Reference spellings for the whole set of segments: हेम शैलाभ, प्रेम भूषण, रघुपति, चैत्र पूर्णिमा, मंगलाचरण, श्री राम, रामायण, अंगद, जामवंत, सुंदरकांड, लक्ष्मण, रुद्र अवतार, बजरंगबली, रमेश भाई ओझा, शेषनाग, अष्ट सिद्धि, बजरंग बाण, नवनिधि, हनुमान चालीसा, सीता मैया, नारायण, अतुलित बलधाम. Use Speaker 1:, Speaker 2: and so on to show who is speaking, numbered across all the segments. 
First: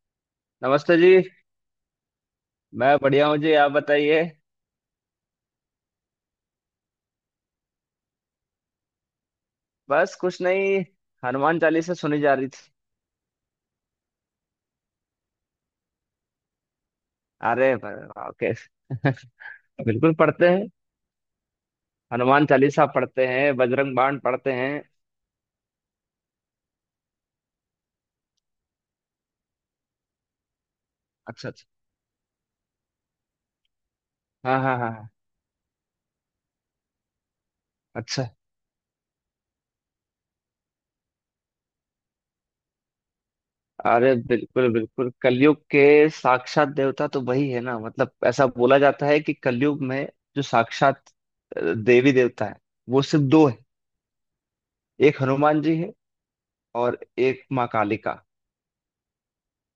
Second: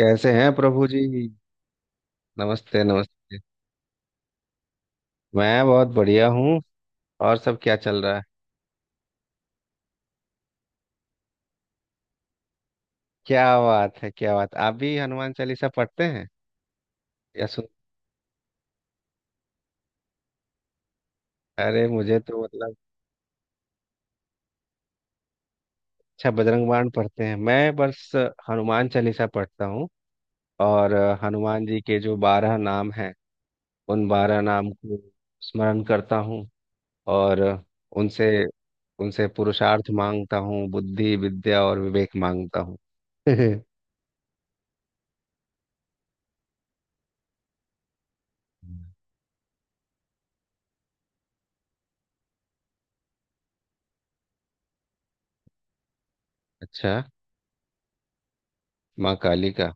Speaker 1: कैसे हैं प्रभु
Speaker 2: नमस्ते
Speaker 1: जी।
Speaker 2: जी।
Speaker 1: नमस्ते
Speaker 2: मैं बढ़िया
Speaker 1: नमस्ते।
Speaker 2: हूँ जी, आप बताइए।
Speaker 1: मैं बहुत बढ़िया हूँ। और सब क्या चल रहा है?
Speaker 2: बस कुछ नहीं, हनुमान चालीसा सुनी जा रही थी।
Speaker 1: क्या बात है, क्या बात! आप भी हनुमान चालीसा पढ़ते हैं या सुन?
Speaker 2: ओके, बिल्कुल पढ़ते हैं।
Speaker 1: अरे मुझे तो
Speaker 2: हनुमान
Speaker 1: मतलब,
Speaker 2: चालीसा पढ़ते हैं, बजरंग बाण पढ़ते हैं।
Speaker 1: अच्छा बजरंग बाण पढ़ते हैं। मैं बस हनुमान चालीसा पढ़ता हूँ और
Speaker 2: अच्छा अच्छा।
Speaker 1: हनुमान जी के जो 12 नाम हैं उन 12
Speaker 2: हाँ
Speaker 1: नाम
Speaker 2: हाँ हाँ
Speaker 1: को
Speaker 2: हाँ।
Speaker 1: स्मरण करता हूँ और
Speaker 2: अच्छा।
Speaker 1: उनसे उनसे पुरुषार्थ मांगता हूँ, बुद्धि विद्या और विवेक मांगता हूँ।
Speaker 2: अरे बिल्कुल बिल्कुल, कलयुग के साक्षात देवता तो वही है ना। मतलब ऐसा बोला जाता है कि कलयुग में जो साक्षात देवी देवता है वो सिर्फ दो है। एक हनुमान जी है
Speaker 1: अच्छा,
Speaker 2: और एक माँ कालिका।
Speaker 1: माँ काली का।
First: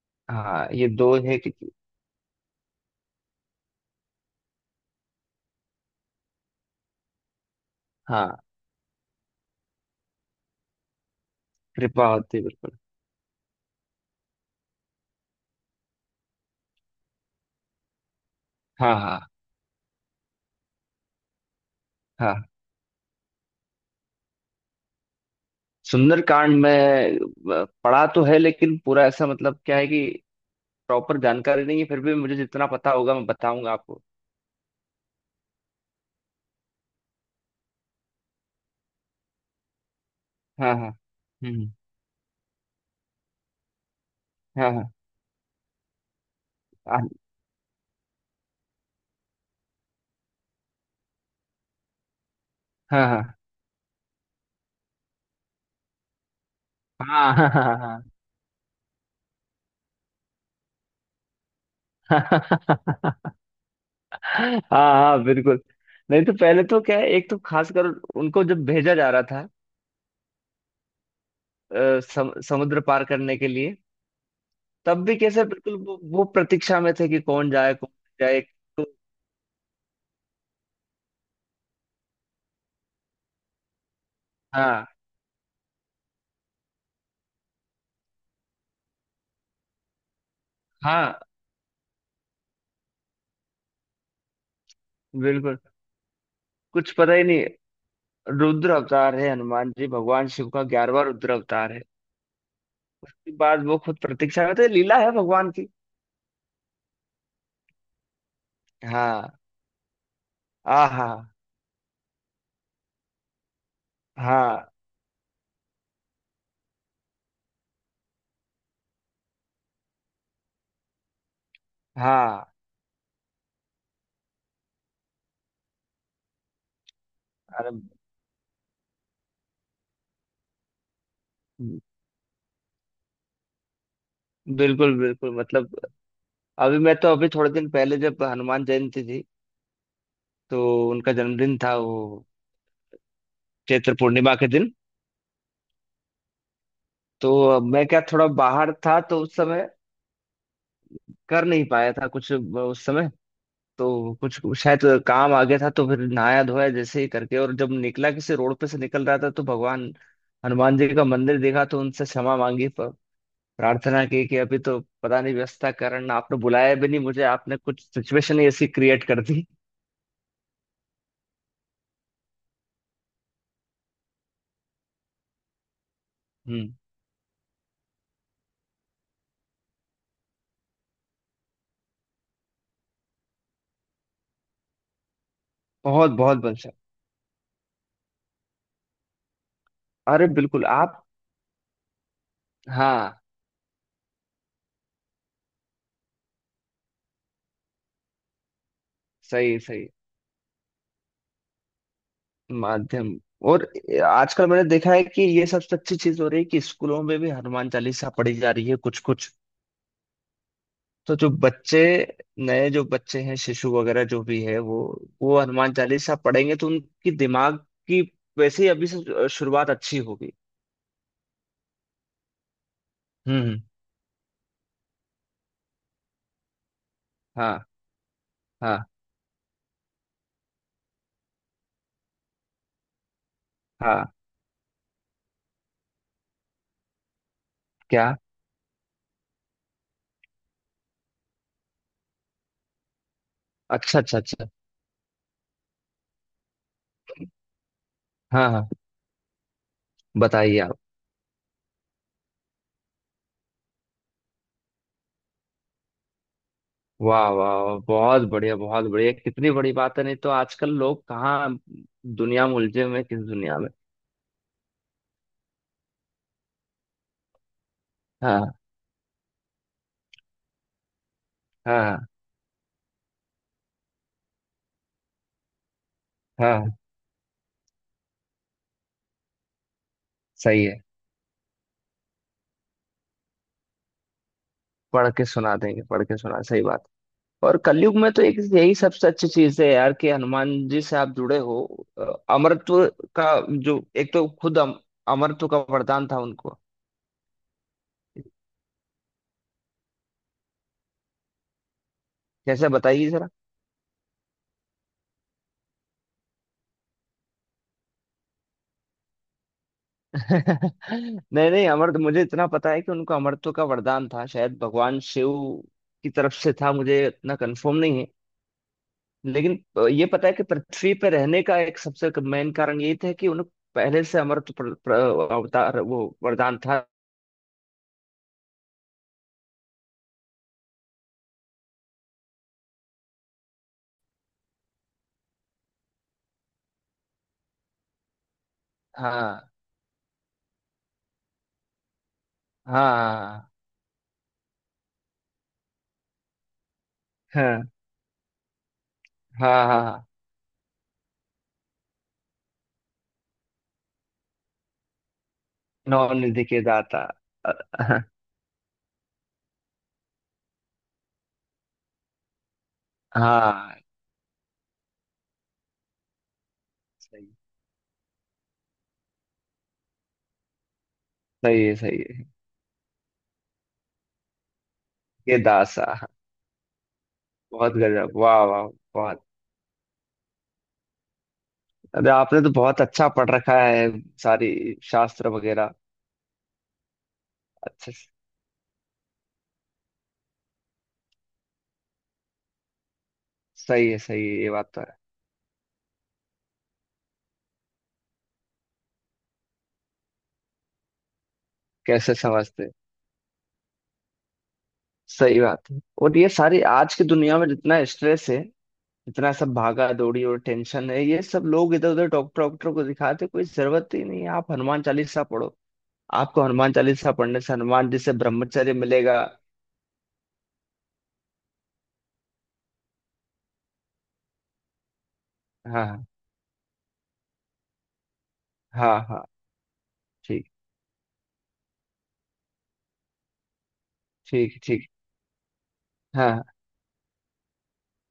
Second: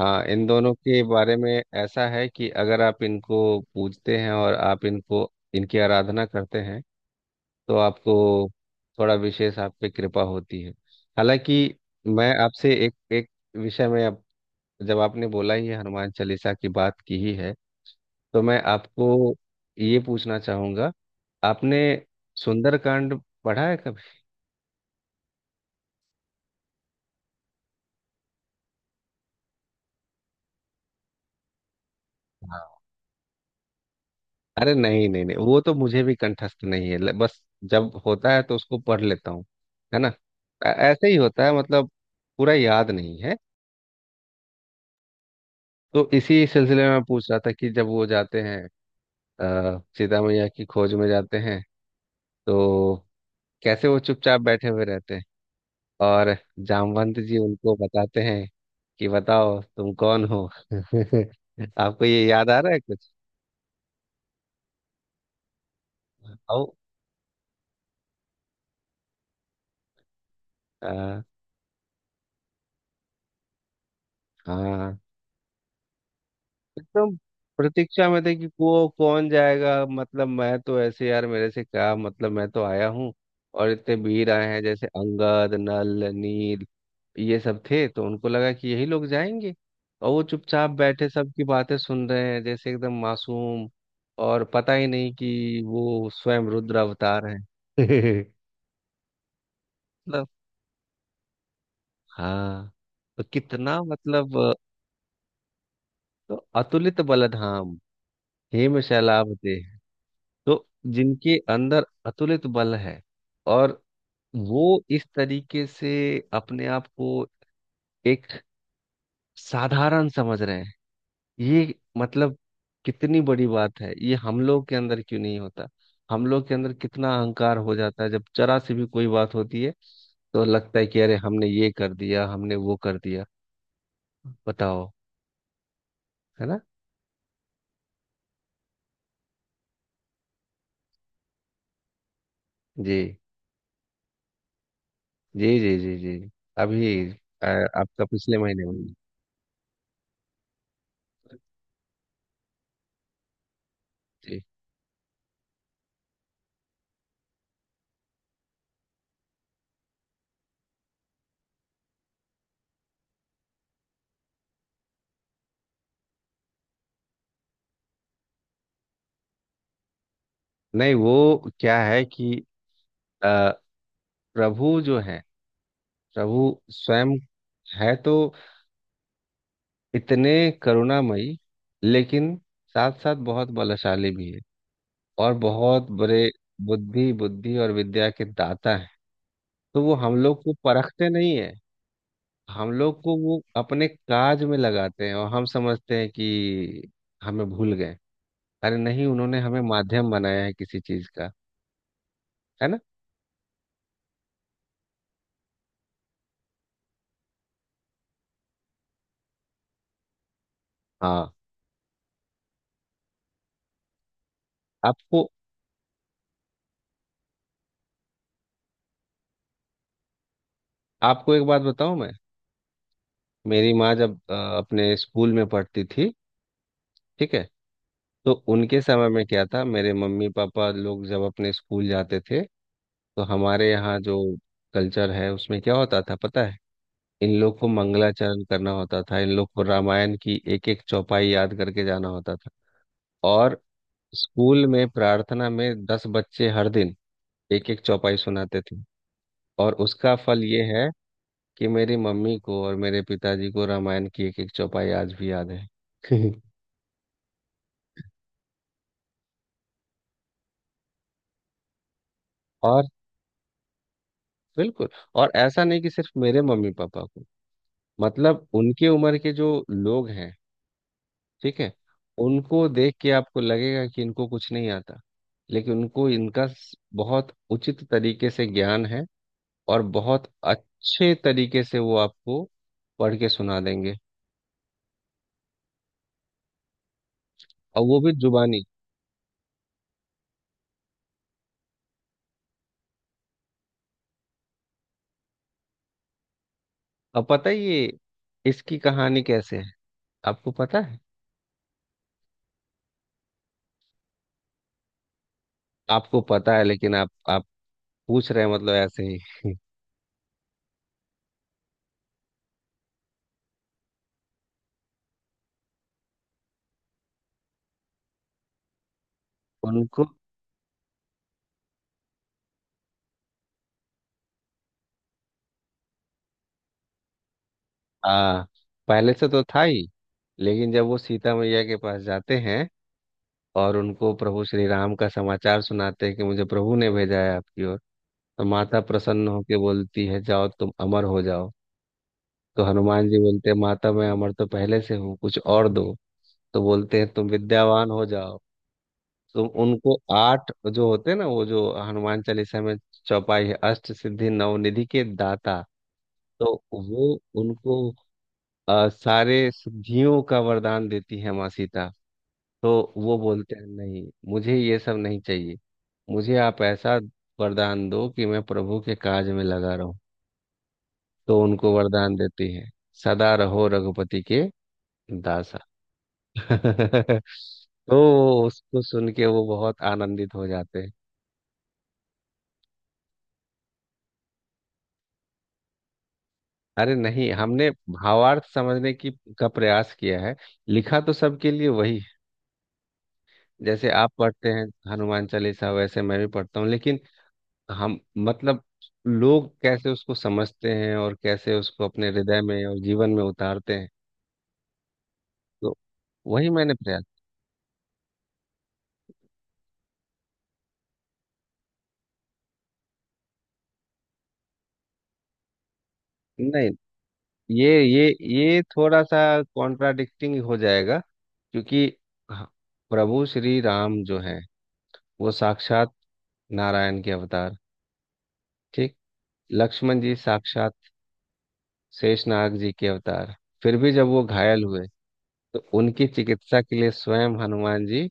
Speaker 1: हाँ, इन
Speaker 2: हाँ
Speaker 1: दोनों
Speaker 2: ये
Speaker 1: के
Speaker 2: दो
Speaker 1: बारे
Speaker 2: है कि
Speaker 1: में ऐसा है कि अगर आप इनको पूजते हैं और आप इनको इनकी आराधना करते हैं तो आपको
Speaker 2: हाँ,
Speaker 1: थोड़ा विशेष आप पे कृपा होती है। हालांकि
Speaker 2: कृपा
Speaker 1: मैं
Speaker 2: होती है
Speaker 1: आपसे
Speaker 2: बिल्कुल।
Speaker 1: एक एक विषय में, अब जब आपने बोला ही है, हनुमान चालीसा की बात की ही है, तो मैं
Speaker 2: हाँ हाँ
Speaker 1: आपको ये पूछना चाहूंगा। आपने
Speaker 2: हाँ।
Speaker 1: सुंदरकांड पढ़ा है कभी?
Speaker 2: सुंदरकांड में पढ़ा तो है लेकिन पूरा ऐसा मतलब क्या है कि प्रॉपर जानकारी नहीं है। फिर भी मुझे जितना पता होगा मैं बताऊंगा आपको।
Speaker 1: अरे नहीं नहीं नहीं, वो तो मुझे भी कंठस्थ नहीं है। बस जब होता है तो उसको पढ़ लेता हूँ, है ना।
Speaker 2: हाँ हाँ।
Speaker 1: ऐसे ही होता है
Speaker 2: हम्म।
Speaker 1: मतलब, पूरा याद नहीं है।
Speaker 2: हाँ हाँ
Speaker 1: तो इसी सिलसिले में मैं पूछ रहा था कि जब वो जाते हैं, सीता मैया की खोज में जाते हैं, तो
Speaker 2: हाँ हाँ
Speaker 1: कैसे वो चुपचाप बैठे हुए रहते हैं और जामवंत
Speaker 2: हाँ
Speaker 1: जी
Speaker 2: हाँ हाँ
Speaker 1: उनको
Speaker 2: हाँ हाँ।
Speaker 1: बताते हैं कि बताओ तुम कौन हो। आपको ये याद आ रहा है कुछ?
Speaker 2: हाँ, हाँ, बिल्कुल। नहीं तो
Speaker 1: आओ।
Speaker 2: पहले तो क्या है, एक तो खासकर उनको जब भेजा जा रहा था
Speaker 1: अ,
Speaker 2: समुद्र पार करने के लिए,
Speaker 1: हाँ
Speaker 2: तब भी कैसे बिल्कुल वो प्रतीक्षा में थे
Speaker 1: एकदम।
Speaker 2: कि कौन
Speaker 1: प्रतीक्षा में थे
Speaker 2: जाए
Speaker 1: कि
Speaker 2: तो।
Speaker 1: को कौन जाएगा, मतलब मैं तो ऐसे, यार मेरे से क्या मतलब, मैं तो आया हूँ। और इतने वीर आए हैं, जैसे
Speaker 2: हाँ
Speaker 1: अंगद नल नील ये सब थे, तो उनको लगा कि यही लोग जाएंगे। और वो चुपचाप बैठे
Speaker 2: हाँ।
Speaker 1: सबकी बातें सुन रहे हैं, जैसे एकदम मासूम, और पता ही नहीं
Speaker 2: बिल्कुल,
Speaker 1: कि वो स्वयं रुद्र
Speaker 2: कुछ पता ही
Speaker 1: अवतार हैं।
Speaker 2: नहीं। रुद्र अवतार है, हनुमान जी
Speaker 1: मतलब,
Speaker 2: भगवान शिव का ग्यारहवा रुद्र अवतार है।
Speaker 1: हाँ, तो
Speaker 2: उसके बाद वो
Speaker 1: कितना
Speaker 2: खुद
Speaker 1: मतलब,
Speaker 2: प्रतीक्षा करते हैं, लीला है भगवान की।
Speaker 1: तो अतुलित बलधाम, हेम शैलाभ
Speaker 2: हाँ।
Speaker 1: देह, तो
Speaker 2: आ हाँ।
Speaker 1: जिनके अंदर अतुलित बल है, और वो
Speaker 2: हाँ
Speaker 1: इस तरीके से अपने आप को एक साधारण समझ रहे हैं, ये मतलब
Speaker 2: हाँ।
Speaker 1: कितनी बड़ी बात है। ये हम लोग के अंदर क्यों नहीं होता? हम लोग के अंदर कितना अहंकार
Speaker 2: अरे
Speaker 1: हो जाता है, जब जरा सी भी कोई बात होती है तो लगता है कि अरे हमने ये कर दिया, हमने वो कर दिया। बताओ,
Speaker 2: बिल्कुल बिल्कुल, मतलब
Speaker 1: है ना।
Speaker 2: अभी मैं तो, अभी थोड़े दिन पहले जब हनुमान जयंती थी, तो उनका जन्मदिन था वो
Speaker 1: जी
Speaker 2: चैत्र पूर्णिमा के दिन।
Speaker 1: जी जी जी जी। अभी
Speaker 2: तो मैं क्या,
Speaker 1: आपका
Speaker 2: थोड़ा
Speaker 1: पिछले महीने
Speaker 2: बाहर
Speaker 1: में।
Speaker 2: था तो उस समय कर नहीं पाया था कुछ उस समय। तो कुछ
Speaker 1: जी।
Speaker 2: शायद काम आ गया था, तो फिर नहाया धोया जैसे ही करके, और जब निकला, किसी रोड पे से निकल रहा था, तो भगवान हनुमान जी का मंदिर देखा, तो उनसे क्षमा मांगी, प्रार्थना की कि अभी तो पता नहीं व्यस्तता के कारण आपने बुलाया भी नहीं मुझे, आपने कुछ सिचुएशन ही ऐसी क्रिएट कर दी।
Speaker 1: नहीं वो क्या है कि प्रभु जो है, प्रभु
Speaker 2: हम्म।
Speaker 1: स्वयं है तो इतने करुणामयी, लेकिन साथ साथ बहुत बलशाली भी है, और बहुत
Speaker 2: बहुत
Speaker 1: बड़े
Speaker 2: बहुत बलशाली।
Speaker 1: बुद्धि बुद्धि और विद्या के दाता है। तो वो हम
Speaker 2: अरे
Speaker 1: लोग को
Speaker 2: बिल्कुल आप।
Speaker 1: परखते नहीं है, हम लोग
Speaker 2: हाँ।
Speaker 1: को वो अपने काज में लगाते हैं, और हम समझते हैं कि हमें भूल गए। अरे नहीं, उन्होंने
Speaker 2: सही
Speaker 1: हमें
Speaker 2: सही।
Speaker 1: माध्यम बनाया है किसी चीज का, है ना।
Speaker 2: माध्यम। और आजकल मैंने देखा है कि ये सबसे अच्छी चीज हो रही है कि स्कूलों में भी हनुमान चालीसा पढ़ी जा रही है कुछ कुछ। तो जो
Speaker 1: हाँ।
Speaker 2: बच्चे, नए जो बच्चे हैं शिशु वगैरह जो भी है, वो
Speaker 1: आपको
Speaker 2: वो हनुमान चालीसा पढ़ेंगे तो उनकी दिमाग की वैसे ही अभी से शुरुआत अच्छी होगी।
Speaker 1: आपको एक बात बताऊं मैं।
Speaker 2: हम्म।
Speaker 1: मेरी माँ जब अपने स्कूल में पढ़ती थी, ठीक है,
Speaker 2: हाँ
Speaker 1: तो उनके
Speaker 2: हाँ
Speaker 1: समय में क्या था, मेरे मम्मी पापा लोग जब अपने स्कूल जाते थे, तो हमारे यहाँ
Speaker 2: हाँ।
Speaker 1: जो कल्चर है उसमें क्या होता था पता है? इन लोग को
Speaker 2: क्या।
Speaker 1: मंगलाचरण करना होता था, इन लोग को रामायण की एक एक चौपाई याद करके जाना होता था। और
Speaker 2: अच्छा अच्छा अच्छा।
Speaker 1: स्कूल में प्रार्थना में 10 बच्चे हर दिन एक एक चौपाई
Speaker 2: हाँ
Speaker 1: सुनाते
Speaker 2: हाँ।
Speaker 1: थे, और उसका फल
Speaker 2: बताइए
Speaker 1: ये
Speaker 2: आप।
Speaker 1: है कि मेरी मम्मी को और मेरे पिताजी को रामायण की एक एक चौपाई आज भी याद है।
Speaker 2: वाह वाह वाह, बहुत बढ़िया बहुत बढ़िया, कितनी बड़ी बात है। नहीं तो आजकल लोग कहाँ दुनिया में उलझे
Speaker 1: और,
Speaker 2: हुए हैं, किस दुनिया में।
Speaker 1: बिल्कुल, और ऐसा नहीं कि सिर्फ मेरे मम्मी पापा को, मतलब
Speaker 2: हाँ
Speaker 1: उनके उम्र के जो लोग हैं, ठीक है,
Speaker 2: हाँ हाँ
Speaker 1: उनको देख के आपको लगेगा कि इनको कुछ नहीं आता, लेकिन उनको इनका
Speaker 2: हाँ।
Speaker 1: बहुत उचित तरीके से ज्ञान है, और बहुत
Speaker 2: सही है।
Speaker 1: अच्छे तरीके से वो आपको पढ़ के सुना देंगे,
Speaker 2: पढ़ के सुना देंगे, पढ़ के सुना, सही बात। और
Speaker 1: और
Speaker 2: कलयुग
Speaker 1: वो
Speaker 2: में
Speaker 1: भी
Speaker 2: तो एक
Speaker 1: जुबानी।
Speaker 2: यही सबसे अच्छी चीज है यार कि हनुमान जी से आप जुड़े हो। अ, अमरत्व का जो, एक तो खुद अमरत्व का वरदान था उनको।
Speaker 1: अब पता है ये इसकी कहानी कैसे है? आपको पता है?
Speaker 2: कैसे, बताइए जरा।
Speaker 1: आपको पता है लेकिन आप पूछ रहे हैं मतलब ऐसे ही?
Speaker 2: नहीं नहीं, अमर, मुझे इतना पता है कि उनको अमरत्व का वरदान था शायद भगवान शिव की तरफ से था, मुझे इतना कंफर्म नहीं है। लेकिन
Speaker 1: उनको,
Speaker 2: ये पता है कि पृथ्वी पर रहने का एक सबसे मेन कारण यही था कि उन्हें पहले से अमरत्व अवतार वो वरदान था।
Speaker 1: आ, पहले से तो था ही, लेकिन जब वो सीता मैया के पास जाते हैं और उनको प्रभु श्री राम का समाचार सुनाते हैं कि मुझे प्रभु ने भेजा है आपकी ओर, तो माता प्रसन्न
Speaker 2: हाँ
Speaker 1: होकर बोलती है जाओ तुम अमर हो जाओ। तो हनुमान जी बोलते
Speaker 2: हाँ
Speaker 1: हैं माता मैं अमर तो पहले से हूँ, कुछ और दो। तो बोलते हैं तुम
Speaker 2: हाँ
Speaker 1: विद्यावान हो जाओ। तो
Speaker 2: हाँ हाँ
Speaker 1: उनको
Speaker 2: हाँ।
Speaker 1: 8 जो होते हैं ना, वो जो हनुमान चालीसा में चौपाई है, अष्ट सिद्धि नवनिधि के दाता,
Speaker 2: नॉन निधि
Speaker 1: तो
Speaker 2: के दाता।
Speaker 1: वो
Speaker 2: अ-
Speaker 1: उनको
Speaker 2: हाँ
Speaker 1: सारे सिद्धियों का वरदान देती है माँ सीता। तो वो बोलते हैं
Speaker 2: हाँ,
Speaker 1: नहीं, मुझे ये सब नहीं चाहिए, मुझे आप ऐसा
Speaker 2: सही।
Speaker 1: वरदान दो कि मैं प्रभु के काज में लगा रहूं। तो
Speaker 2: सही
Speaker 1: उनको
Speaker 2: है, सही
Speaker 1: वरदान
Speaker 2: है।
Speaker 1: देती है सदा रहो रघुपति के
Speaker 2: के
Speaker 1: दासा।
Speaker 2: दासा हाँ। बहुत
Speaker 1: तो
Speaker 2: गजब वाह वाह।
Speaker 1: उसको सुन
Speaker 2: बहुत।
Speaker 1: के वो बहुत आनंदित हो जाते हैं।
Speaker 2: अरे आपने तो बहुत अच्छा पढ़ रखा है, सारी शास्त्र वगैरह।
Speaker 1: अरे नहीं, हमने
Speaker 2: अच्छा।
Speaker 1: भावार्थ समझने की का प्रयास किया है। लिखा तो सबके लिए वही है। जैसे
Speaker 2: सही है
Speaker 1: आप
Speaker 2: सही है,
Speaker 1: पढ़ते
Speaker 2: ये
Speaker 1: हैं
Speaker 2: बात तो है।
Speaker 1: हनुमान चालीसा, वैसे मैं भी पढ़ता हूँ, लेकिन हम, मतलब लोग कैसे उसको समझते हैं और कैसे उसको अपने
Speaker 2: कैसे
Speaker 1: हृदय में
Speaker 2: समझते।
Speaker 1: और जीवन में उतारते हैं,
Speaker 2: सही बात
Speaker 1: तो
Speaker 2: है। और ये
Speaker 1: वही
Speaker 2: सारी
Speaker 1: मैंने
Speaker 2: आज
Speaker 1: प्रयास।
Speaker 2: की दुनिया में जितना स्ट्रेस है, जितना सब भागा दौड़ी और टेंशन है, ये सब लोग इधर उधर डॉक्टर डॉक्टर को दिखाते, कोई जरूरत ही नहीं है, आप हनुमान चालीसा पढ़ो। आपको
Speaker 1: नहीं,
Speaker 2: हनुमान चालीसा पढ़ने से
Speaker 1: ये
Speaker 2: हनुमान जी
Speaker 1: ये,
Speaker 2: से
Speaker 1: ये
Speaker 2: ब्रह्मचर्य
Speaker 1: थोड़ा सा
Speaker 2: मिलेगा।
Speaker 1: कॉन्ट्राडिक्टिंग हो जाएगा, क्योंकि ह- प्रभु श्री राम जो हैं वो
Speaker 2: हाँ
Speaker 1: साक्षात
Speaker 2: हाँ।
Speaker 1: नारायण के अवतार, ठीक।
Speaker 2: हाँ हाँ।
Speaker 1: लक्ष्मण जी
Speaker 2: ठीक
Speaker 1: साक्षात शेषनाग जी के अवतार, फिर भी जब वो
Speaker 2: ठीक
Speaker 1: घायल हुए
Speaker 2: ठीक।
Speaker 1: तो उनकी
Speaker 2: हाँ
Speaker 1: चिकित्सा के लिए स्वयं हनुमान जी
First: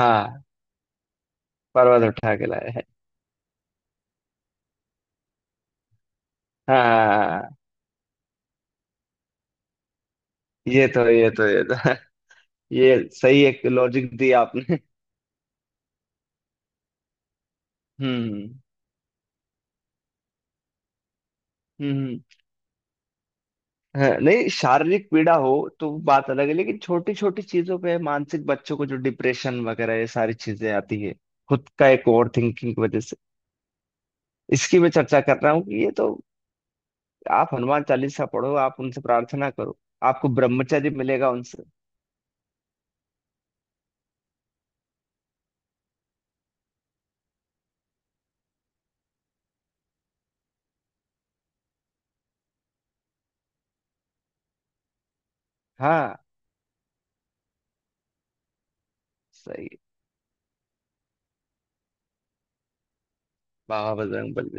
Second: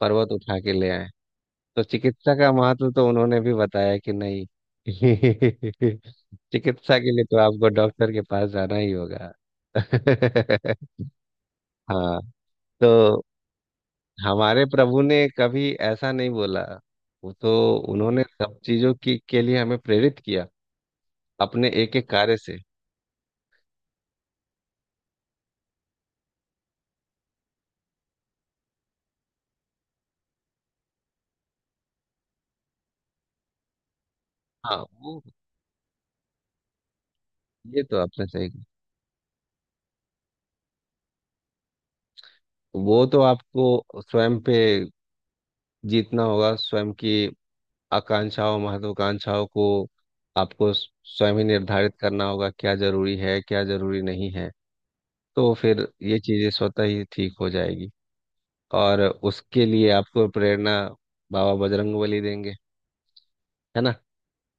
Speaker 1: पर्वत उठा के ले आए। तो
Speaker 2: पर्वत
Speaker 1: चिकित्सा
Speaker 2: उठा के
Speaker 1: का
Speaker 2: लाए हैं।
Speaker 1: महत्व तो उन्होंने भी बताया कि नहीं? चिकित्सा के लिए तो
Speaker 2: हाँ।
Speaker 1: आपको डॉक्टर के पास जाना ही होगा।
Speaker 2: ये तो, ये तो, ये तो
Speaker 1: हाँ।
Speaker 2: ये
Speaker 1: तो
Speaker 2: सही एक लॉजिक दी
Speaker 1: हमारे
Speaker 2: आपने।
Speaker 1: प्रभु ने कभी ऐसा नहीं बोला, वो तो उन्होंने
Speaker 2: हम्म।
Speaker 1: सब चीजों की के लिए हमें प्रेरित किया अपने
Speaker 2: हम्म,
Speaker 1: एक एक
Speaker 2: हम्म।
Speaker 1: कार्य से।
Speaker 2: हाँ, नहीं शारीरिक पीड़ा हो तो बात अलग है, लेकिन छोटी छोटी चीजों पे मानसिक, बच्चों को जो डिप्रेशन वगैरह ये सारी चीजें आती है, खुद का एक ओवर थिंकिंग की वजह से, इसकी
Speaker 1: हाँ
Speaker 2: मैं
Speaker 1: वो,
Speaker 2: चर्चा कर रहा हूँ कि ये तो आप
Speaker 1: ये
Speaker 2: हनुमान
Speaker 1: तो आपने
Speaker 2: चालीसा
Speaker 1: सही
Speaker 2: पढ़ो,
Speaker 1: कहा।
Speaker 2: आप उनसे प्रार्थना करो, आपको ब्रह्मचर्य मिलेगा उनसे।
Speaker 1: वो तो आपको स्वयं पे जीतना होगा, स्वयं की आकांक्षाओं महत्वाकांक्षाओं को। आपको स्वयं ही निर्धारित करना होगा क्या जरूरी है क्या जरूरी नहीं है, तो फिर
Speaker 2: हाँ।
Speaker 1: ये चीजें स्वतः ही ठीक हो जाएगी। और उसके
Speaker 2: सही।
Speaker 1: लिए आपको प्रेरणा बाबा बजरंगबली देंगे, है ना।
Speaker 2: बाबा बजरंग बल।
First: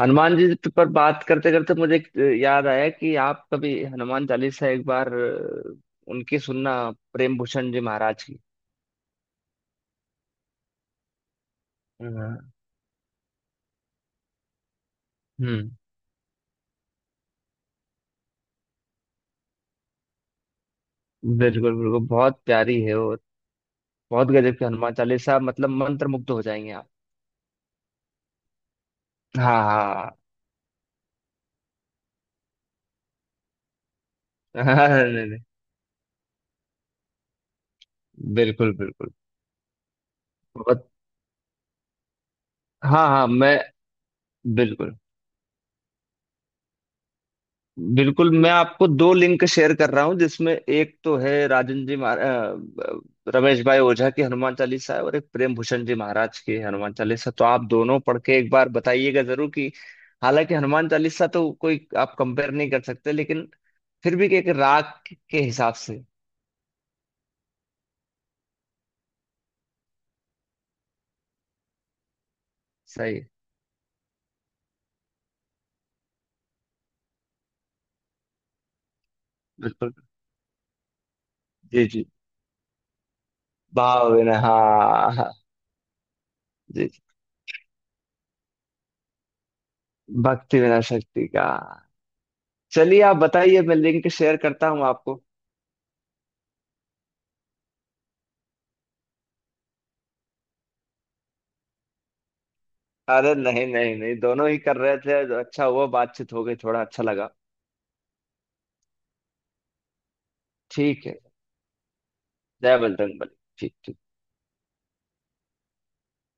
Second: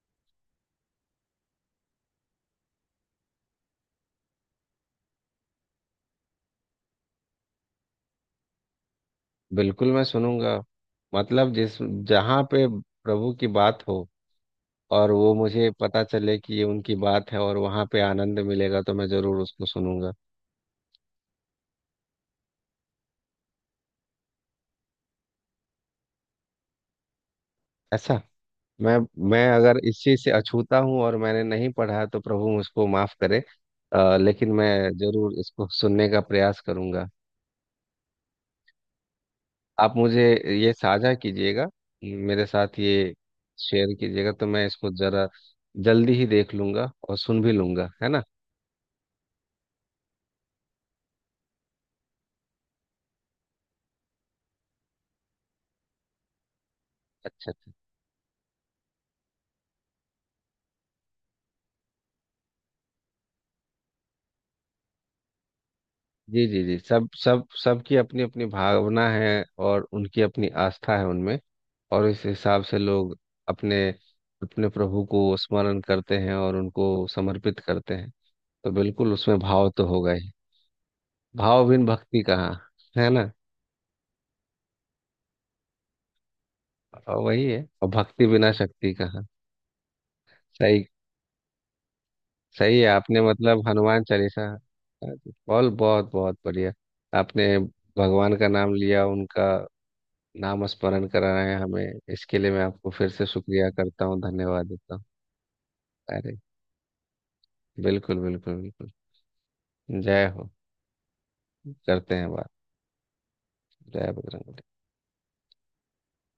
Speaker 2: हनुमान जी पर बात करते करते मुझे एक, याद आया कि आप कभी हनुमान चालीसा एक बार उनकी सुनना, प्रेम भूषण जी महाराज की।
Speaker 1: बिल्कुल मैं सुनूंगा, मतलब जिस जहाँ
Speaker 2: हाँ।
Speaker 1: पे प्रभु की बात हो और वो मुझे
Speaker 2: हम्म।
Speaker 1: पता चले कि ये उनकी बात है और वहाँ पे आनंद मिलेगा, तो मैं जरूर उसको सुनूंगा।
Speaker 2: बिल्कुल बिल्कुल, बहुत प्यारी है और बहुत गजब की हनुमान चालीसा, मतलब मंत्र मुग्ध हो जाएंगे आप।
Speaker 1: ऐसा, मैं मैं
Speaker 2: हाँ
Speaker 1: अगर इस
Speaker 2: हाँ।
Speaker 1: चीज से अछूता हूँ और मैंने नहीं पढ़ा तो प्रभु मुझको माफ करे। लेकिन मैं
Speaker 2: हाँ, नहीं,
Speaker 1: जरूर
Speaker 2: नहीं।
Speaker 1: इसको सुनने का प्रयास करूंगा।
Speaker 2: बिल्कुल बिल्कुल।
Speaker 1: आप मुझे ये
Speaker 2: बहुत।
Speaker 1: साझा कीजिएगा, मेरे साथ
Speaker 2: हाँ
Speaker 1: ये
Speaker 2: हाँ मैं।
Speaker 1: शेयर कीजिएगा, तो मैं इसको
Speaker 2: बिल्कुल।
Speaker 1: जरा जल्दी ही देख लूंगा और सुन भी लूंगा, है ना।
Speaker 2: बिल्कुल, मैं आपको दो लिंक शेयर कर रहा हूँ, जिसमें एक तो है राजन जी रमेश भाई ओझा की हनुमान चालीसा है, और एक प्रेम भूषण जी महाराज की हनुमान चालीसा। तो
Speaker 1: अच्छा
Speaker 2: आप
Speaker 1: अच्छा,
Speaker 2: दोनों पढ़ के एक बार बताइएगा जरूर कि, हालांकि हनुमान चालीसा तो कोई आप कंपेयर नहीं कर सकते, लेकिन फिर भी एक राग के हिसाब से।
Speaker 1: जी जी जी। सब, सबकी अपनी अपनी भावना है और उनकी अपनी आस्था है उनमें, और इस हिसाब से लोग
Speaker 2: सही है।
Speaker 1: अपने अपने प्रभु को स्मरण करते हैं और उनको समर्पित करते हैं, तो बिल्कुल उसमें भाव तो
Speaker 2: बिल्कुल।
Speaker 1: होगा ही। भाव बिन
Speaker 2: जी जी।
Speaker 1: भक्ति कहाँ, है ना।
Speaker 2: भाव बिना हाँ हाँ, जी जी।
Speaker 1: और वही है, और भक्ति बिना शक्ति कहाँ।
Speaker 2: भक्ति बिना
Speaker 1: सही,
Speaker 2: शक्ति का।
Speaker 1: सही है
Speaker 2: चलिए आप
Speaker 1: आपने।
Speaker 2: बताइए,
Speaker 1: मतलब
Speaker 2: मैं
Speaker 1: हनुमान
Speaker 2: लिंक शेयर
Speaker 1: चालीसा
Speaker 2: करता हूँ आपको।
Speaker 1: बहुत बहुत बहुत बढ़िया। आपने भगवान का नाम लिया, उनका नाम स्मरण कराया हमें, इसके लिए मैं आपको फिर से
Speaker 2: अरे नहीं
Speaker 1: शुक्रिया
Speaker 2: नहीं
Speaker 1: करता
Speaker 2: नहीं,
Speaker 1: हूँ,
Speaker 2: दोनों ही
Speaker 1: धन्यवाद
Speaker 2: कर
Speaker 1: देता
Speaker 2: रहे
Speaker 1: हूँ।
Speaker 2: थे, अच्छा हुआ, बातचीत
Speaker 1: अरे
Speaker 2: हो गई, थोड़ा अच्छा लगा।
Speaker 1: बिल्कुल बिल्कुल बिल्कुल, जय हो।
Speaker 2: ठीक है।
Speaker 1: करते हैं बात।
Speaker 2: जय बजरंगबली। ठीक।
Speaker 1: जय बजरंग।